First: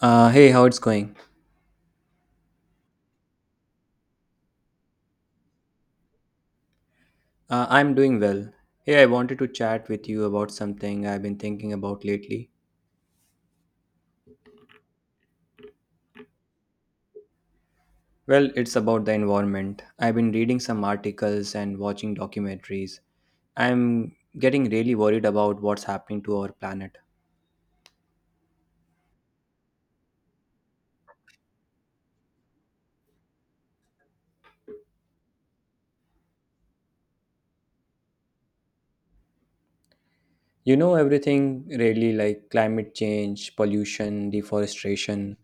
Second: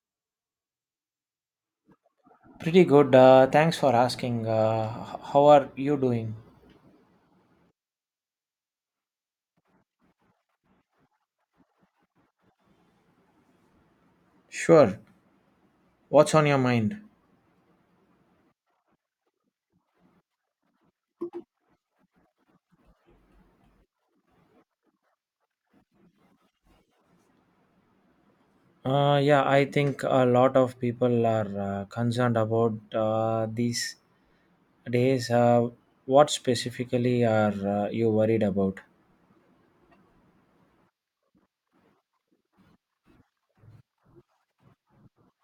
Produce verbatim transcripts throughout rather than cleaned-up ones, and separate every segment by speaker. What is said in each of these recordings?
Speaker 1: Uh, hey, how it's going?
Speaker 2: Pretty good. Uh, thanks for asking. Uh, h- how are you doing?
Speaker 1: Uh, I'm doing well. Hey, I wanted to chat with you about something I've been thinking about lately.
Speaker 2: Sure. What's on your mind?
Speaker 1: Well, it's about the environment. I've been reading some articles and watching documentaries. I'm getting really worried about what's happening to our planet.
Speaker 2: Uh, yeah, I think a lot of people are uh, concerned about uh, these days. Uh, what specifically are uh, you worried about?
Speaker 1: You know, everything really, like climate change, pollution, deforestation.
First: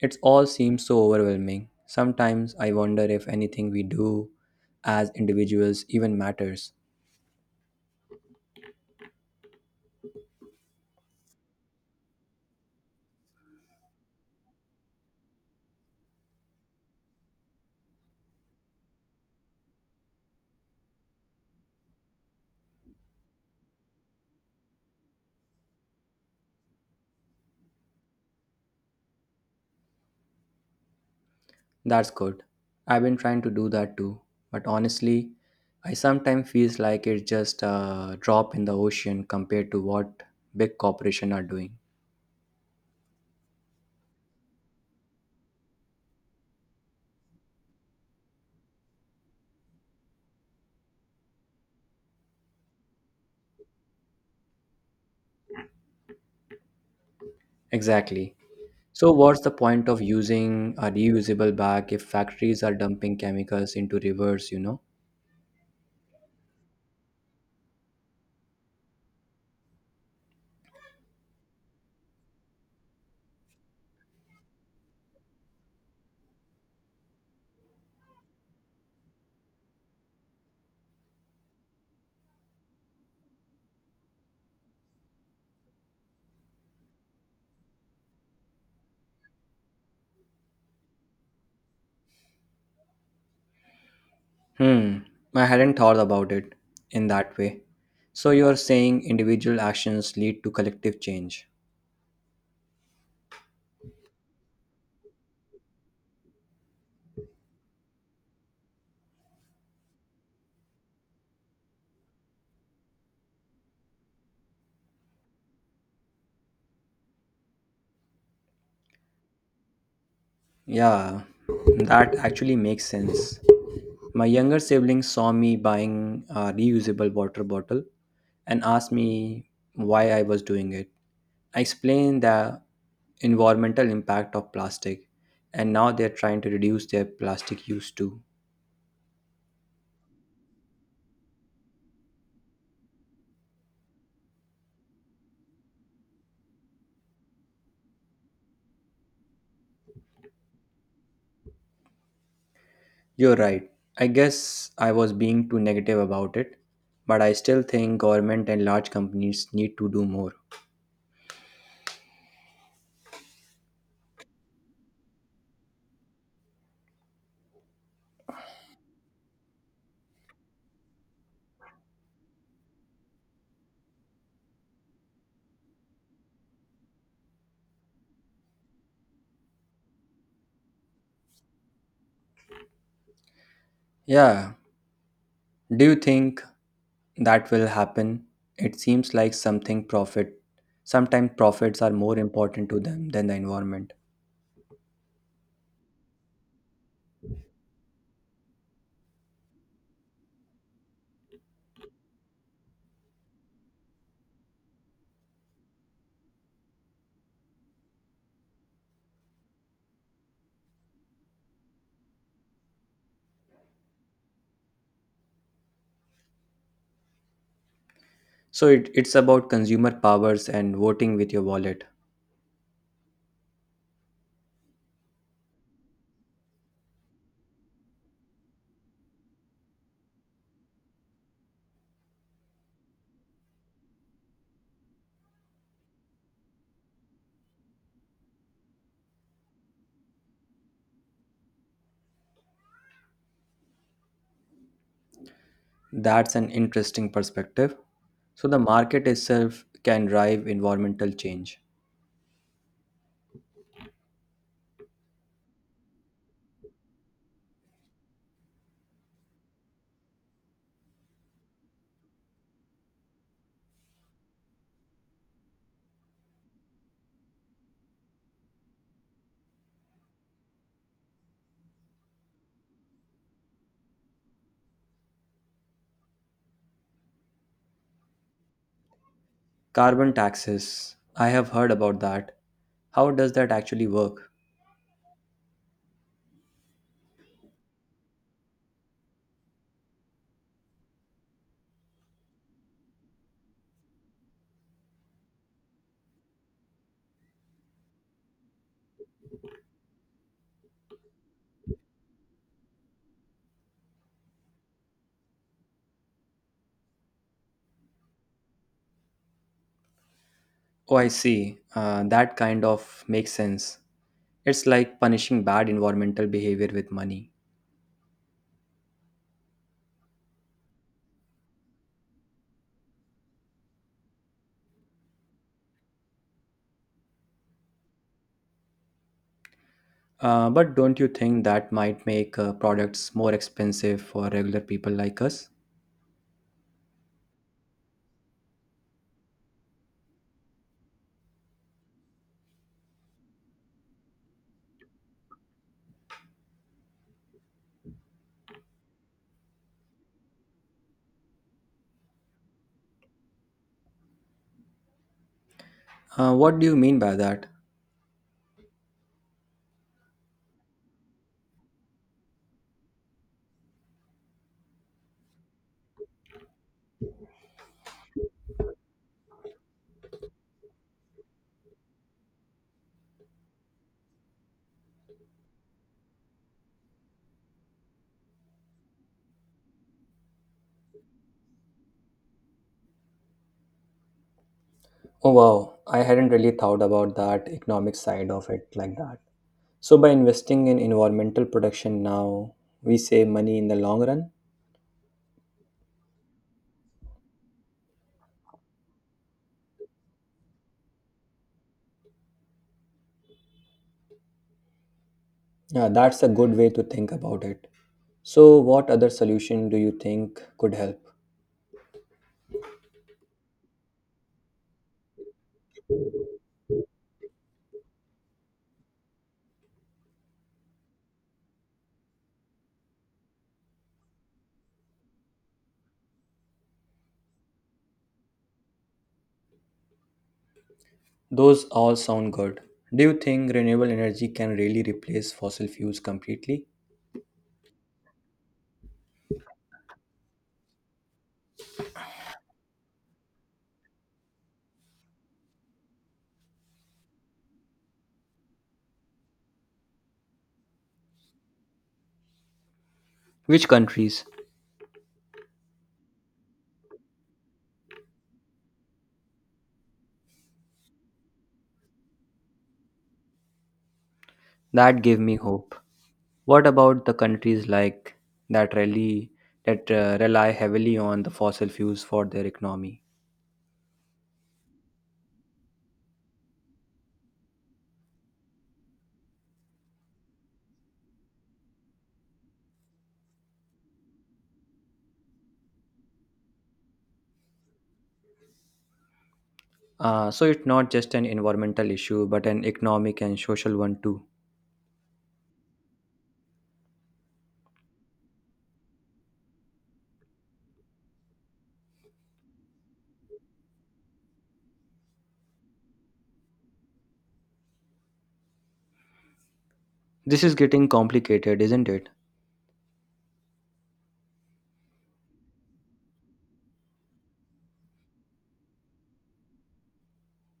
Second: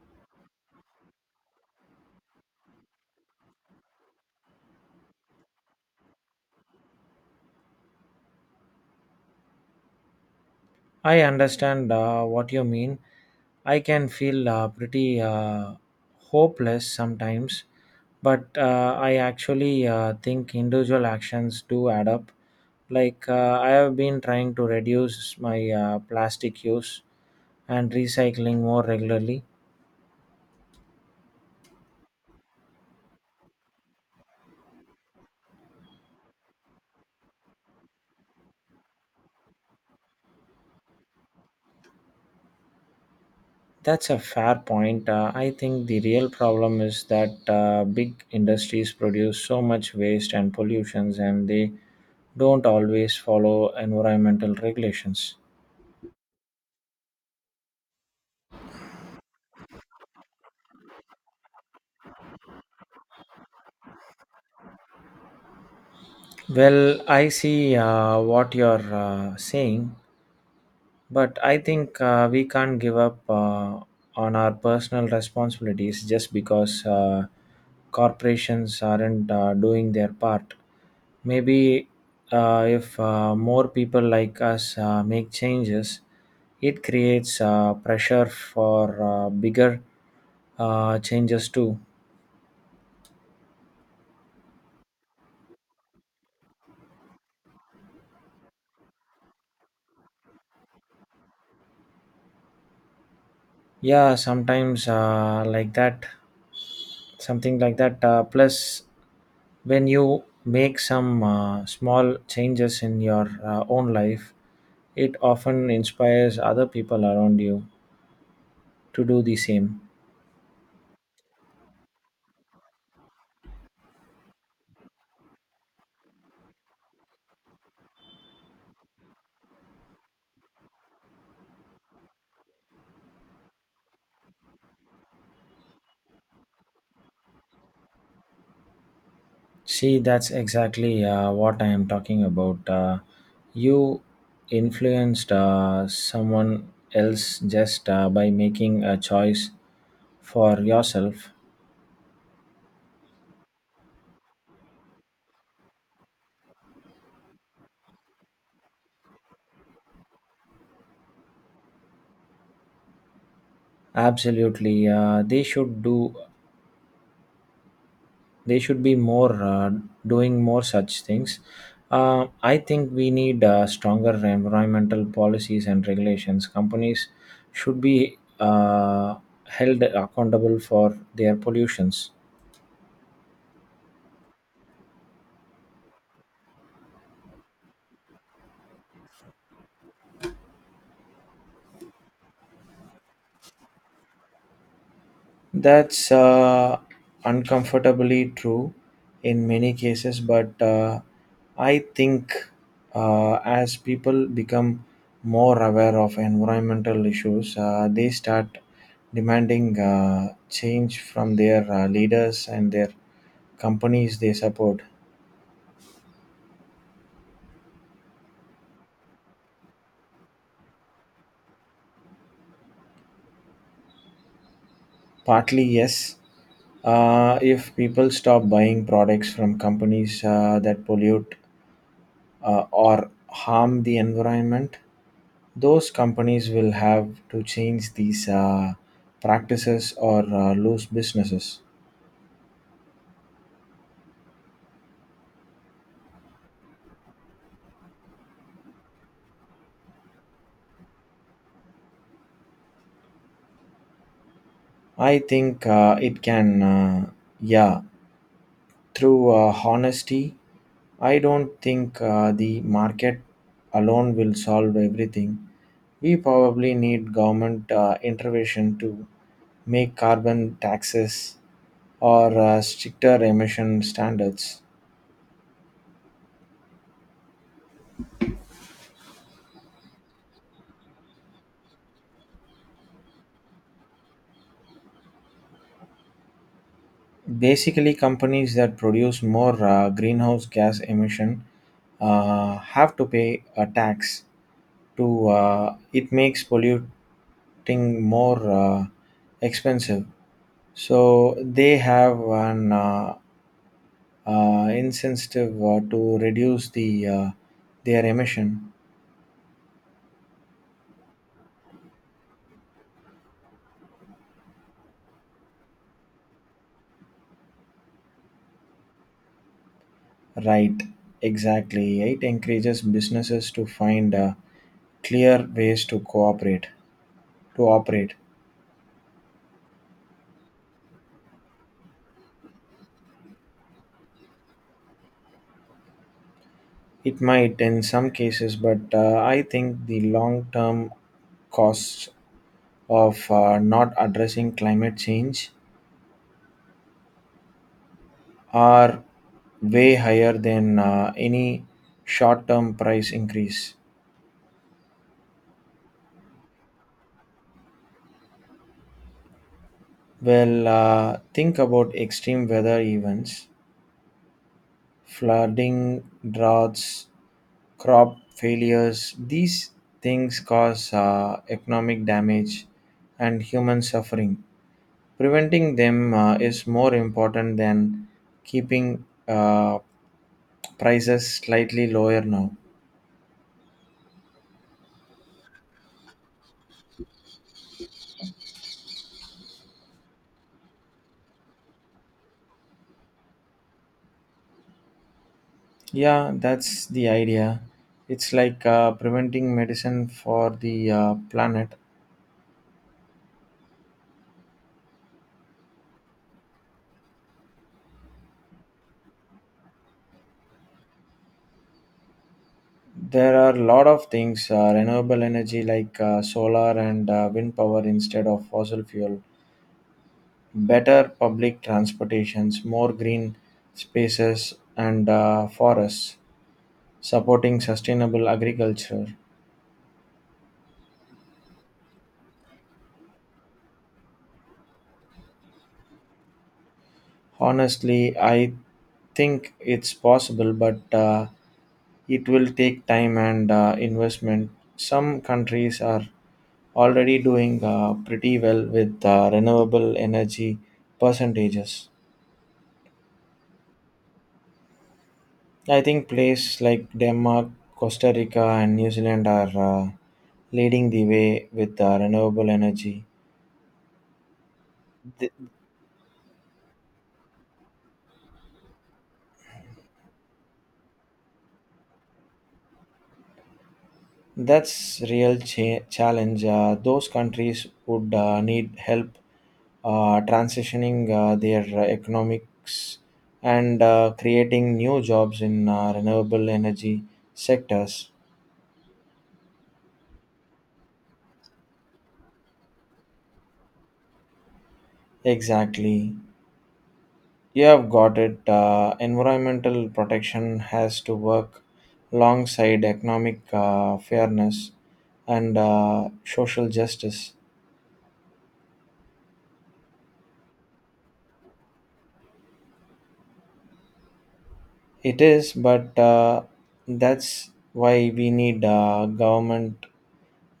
Speaker 1: It all seems so overwhelming. Sometimes I wonder if anything we do as individuals even matters.
Speaker 2: I understand uh, what you mean. I can feel uh, pretty uh, hopeless sometimes, but uh, I actually uh, think individual actions do add up. Like, uh, I have been trying to reduce my uh, plastic use and recycling more regularly.
Speaker 1: That's good. I've been trying to do that too, but honestly, I sometimes feels like it's just a drop in the ocean compared to what big corporations are doing.
Speaker 2: That's a fair point. Uh, I think the real problem is that uh, big industries produce so much waste and pollutions, and they don't always follow environmental regulations.
Speaker 1: Exactly. So what's the point of using a reusable bag if factories are dumping chemicals into rivers, you know?
Speaker 2: Well, I see uh, what you're uh, saying, but I think uh, we can't give up uh, on our personal responsibilities just because uh, corporations aren't uh, doing their part. Maybe uh, if uh, more people like us uh, make changes, it creates uh, pressure for uh, bigger uh, changes too.
Speaker 1: Hmm, I hadn't thought about it in that way. So you're saying individual actions lead to collective change.
Speaker 2: Yeah, sometimes uh, like that. Something like that uh, plus when you make some uh, small changes in your uh, own life, it often inspires other people around you to do the same.
Speaker 1: Yeah, that actually makes sense. My younger siblings saw me buying a reusable water bottle and asked me why I was doing it. I explained the environmental impact of plastic, and now they're trying to reduce their plastic use too.
Speaker 2: See, that's exactly uh, what I am talking about, uh, you influenced uh, someone else just uh, by making a choice for yourself.
Speaker 1: You're right. I guess I was being too negative about it, but I still think government and large companies need to do more.
Speaker 2: Absolutely, uh, they should do they should be more, uh, doing more such things. uh, I think we need uh, stronger environmental policies and regulations. Companies should be uh, held accountable for their pollutions.
Speaker 1: Yeah. Do you think that will happen? It seems like something profit sometimes profits are more important to them than the environment.
Speaker 2: That's uh, uncomfortably true in many cases, but uh, I think uh, as people become more aware of environmental issues, uh, they start demanding uh, change from their uh, leaders and their companies they support.
Speaker 1: So it, it's about consumer powers and voting with your wallet.
Speaker 2: Partly, yes. Uh, if people stop buying products from companies uh, that pollute uh, or harm the environment, those companies will have to change these, uh, practices or uh, lose businesses.
Speaker 1: That's an interesting perspective. So the market itself can drive environmental change.
Speaker 2: I think uh, it can, uh, yeah, through uh, honesty. I don't think uh, the market alone will solve everything. We probably need government uh, intervention to make carbon taxes or uh, stricter emission standards.
Speaker 1: Carbon taxes, I have heard about that. How does that actually work?
Speaker 2: Basically, companies that produce more uh, greenhouse gas emission uh, have to pay a tax to uh, it makes polluting more uh, expensive. So they have an uh, uh, incentive uh, to reduce the uh, their emission.
Speaker 1: Oh, I see. Uh, that kind of makes sense. It's like punishing bad environmental behavior with money.
Speaker 2: Right, exactly. It encourages businesses to find uh, clear ways to cooperate to operate.
Speaker 1: Uh, but don't you think that might make uh, products more expensive for regular people like us?
Speaker 2: It might in some cases, but uh, I think the long term costs of uh, not addressing climate change are way higher than uh, any short term price increase.
Speaker 1: Uh, what do you mean by that?
Speaker 2: Well, uh, think about extreme weather events, flooding, droughts, crop failures. These things cause uh, economic damage and human suffering. Preventing them uh, is more important than keeping uh, prices slightly lower now.
Speaker 1: Oh, wow. I hadn't really thought about that economic side of it like that. So, by investing in environmental protection now, we save money in the long run.
Speaker 2: Yeah, that's the idea. It's like uh, preventing medicine for the uh, planet.
Speaker 1: Yeah, that's a good way to think about it. So, what other solution do you think could help?
Speaker 2: There are a lot of things, uh, renewable energy like uh, solar and uh, wind power instead of fossil fuel, better public transportations, more green spaces and uh, forests, supporting sustainable agriculture.
Speaker 1: Those all sound good. Do you think renewable energy can really replace fossil fuels completely?
Speaker 2: Honestly, I think it's possible, but uh, it will take time and uh, investment. Some countries are already doing uh, pretty well with uh, renewable energy percentages.
Speaker 1: Which countries?
Speaker 2: I think places like Denmark, Costa Rica, and New Zealand are uh, leading the way with uh, renewable energy.
Speaker 1: That gave me hope. What about the countries like that really that uh, rely heavily on the fossil fuels for their economy?
Speaker 2: That's real cha- challenge. Uh, those countries would uh, need help uh, transitioning uh, their uh, economics and uh, creating new jobs in uh, renewable energy sectors.
Speaker 1: Uh, so it's not just an environmental issue, but an economic and social one too.
Speaker 2: Exactly. You have got it. Uh, environmental protection has to work alongside economic uh, fairness and uh, social justice.
Speaker 1: This is getting complicated, isn't it?
Speaker 2: It is, but uh, that's why we need uh, government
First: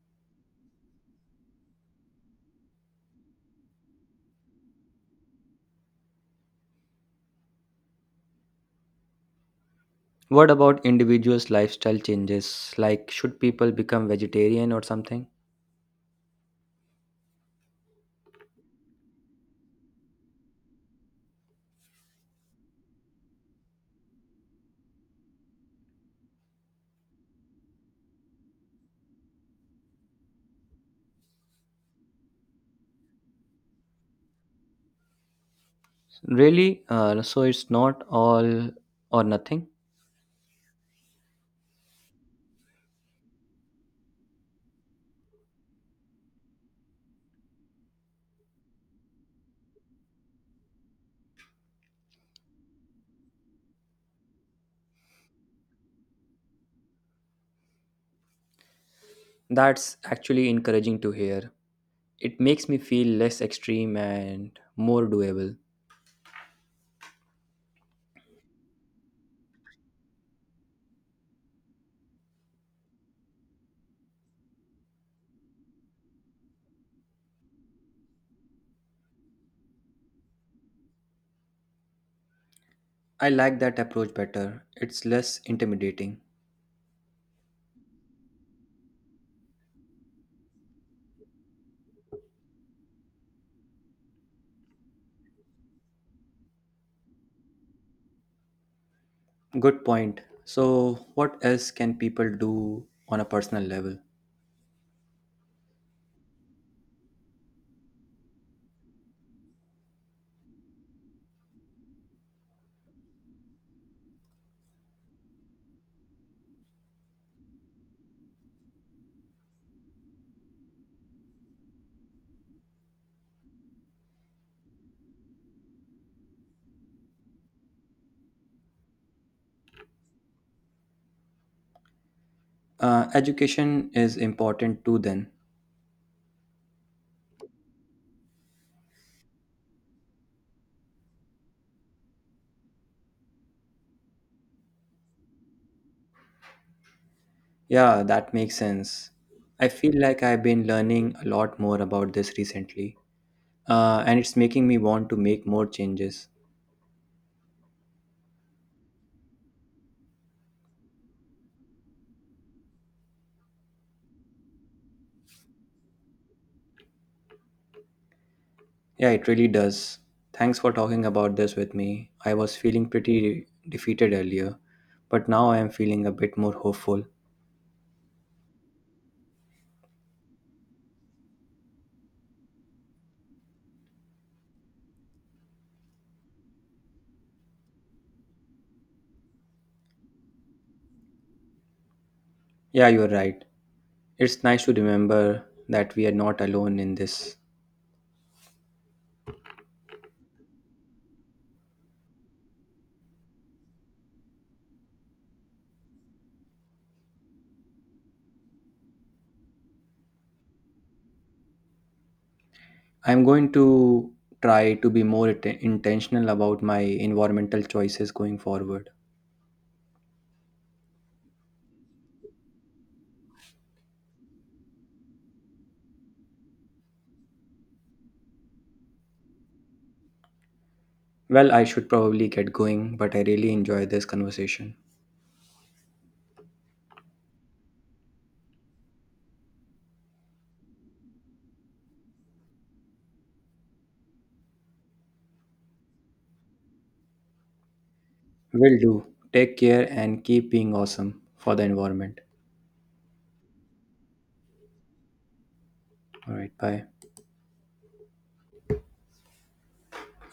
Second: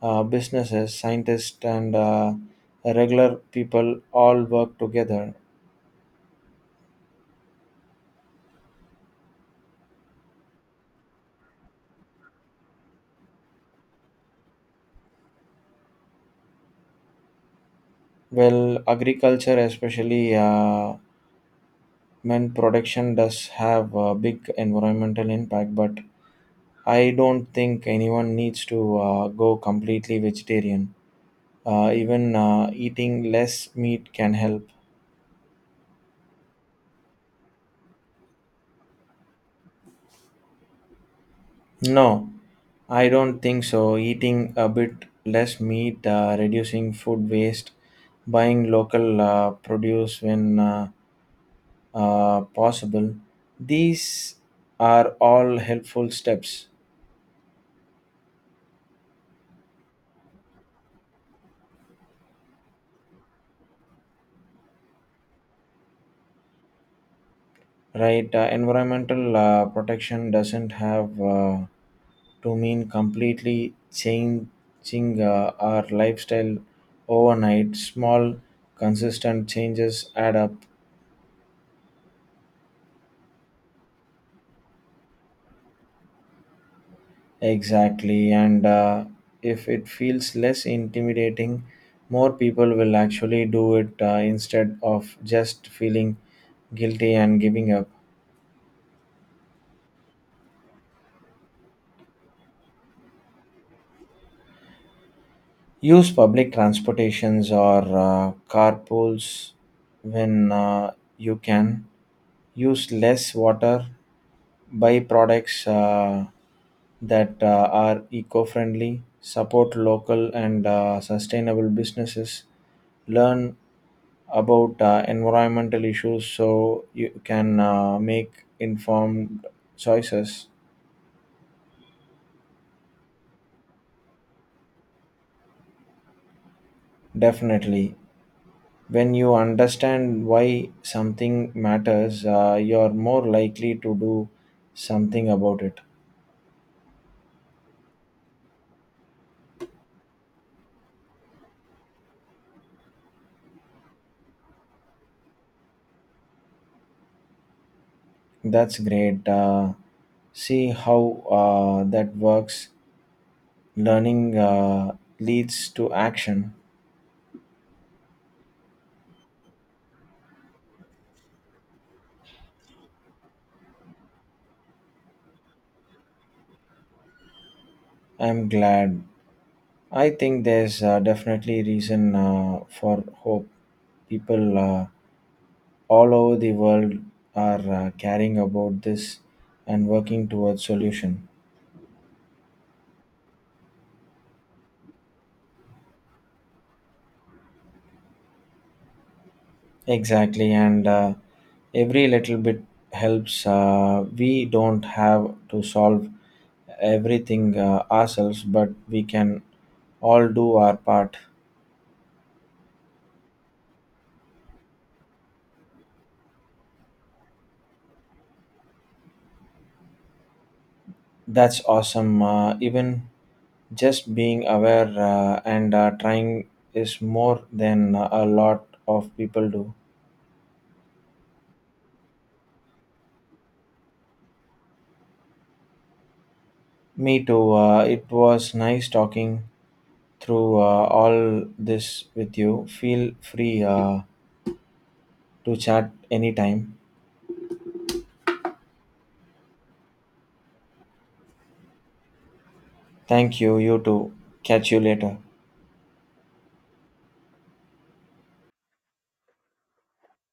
Speaker 2: uh, businesses, scientists, and uh, regular people all work together.
Speaker 1: What about individuals' lifestyle changes? Like, should people become vegetarian or something?
Speaker 2: Well, agriculture, especially uh, mint production, does have a big environmental impact, but I don't think anyone needs to uh, go completely vegetarian. Uh, even uh, eating less meat can help.
Speaker 1: Really? Uh, so it's not all or nothing?
Speaker 2: No, I don't think so. Eating a bit less meat, uh, reducing food waste, buying local uh, produce when uh, uh, possible. These are all helpful steps,
Speaker 1: That's actually encouraging to hear. It makes me feel less extreme and more doable.
Speaker 2: right? Uh, environmental uh, protection doesn't have uh, to mean completely changing uh, our lifestyle overnight. Small, consistent changes add up.
Speaker 1: I like that approach better. It's less intimidating.
Speaker 2: Exactly, and uh, if it feels less intimidating, more people will actually do it uh, instead of just feeling guilty and giving up.
Speaker 1: Good point. So, what else can people do on a personal level?
Speaker 2: Use public transportations or uh, carpools when uh, you can. Use less water. Buy products uh, that uh, are eco friendly. Support local and uh, sustainable businesses. Learn about uh, environmental issues so you can uh, make informed choices.
Speaker 1: Uh, education is important too, then.
Speaker 2: Definitely. When you understand why something matters, uh, you're more likely to do something about it.
Speaker 1: Yeah, that makes sense. I feel like I've been learning a lot more about this recently, uh, and it's making me want to make more changes.
Speaker 2: That's great. Uh, see how uh, that works. Learning uh, leads to action.
Speaker 1: Yeah, it really does. Thanks for talking about this with me. I was feeling pretty defeated earlier, but now I am feeling a bit more hopeful.
Speaker 2: I'm glad. I think there's uh, definitely reason uh, for hope. People uh, all over the world are uh, caring about this and working towards solution.
Speaker 1: Yeah, you're right. It's nice to remember that we are not alone in this.
Speaker 2: Exactly, and uh, every little bit helps. Uh, we don't have to solve everything uh, ourselves, but we can all do our part.
Speaker 1: I'm going to try to be more it- intentional about my environmental choices going forward.
Speaker 2: That's awesome, uh, even just being aware uh, and uh, trying is more than a lot of people do.
Speaker 1: Well, I should probably get going, but I really enjoy this conversation.
Speaker 2: Me too, uh, it was nice talking through uh, all this with you. Feel free uh, to chat anytime.
Speaker 1: Will do. Take care and keep being awesome for the environment.
Speaker 2: Thank you. You too. Catch you later.
Speaker 1: All right, bye.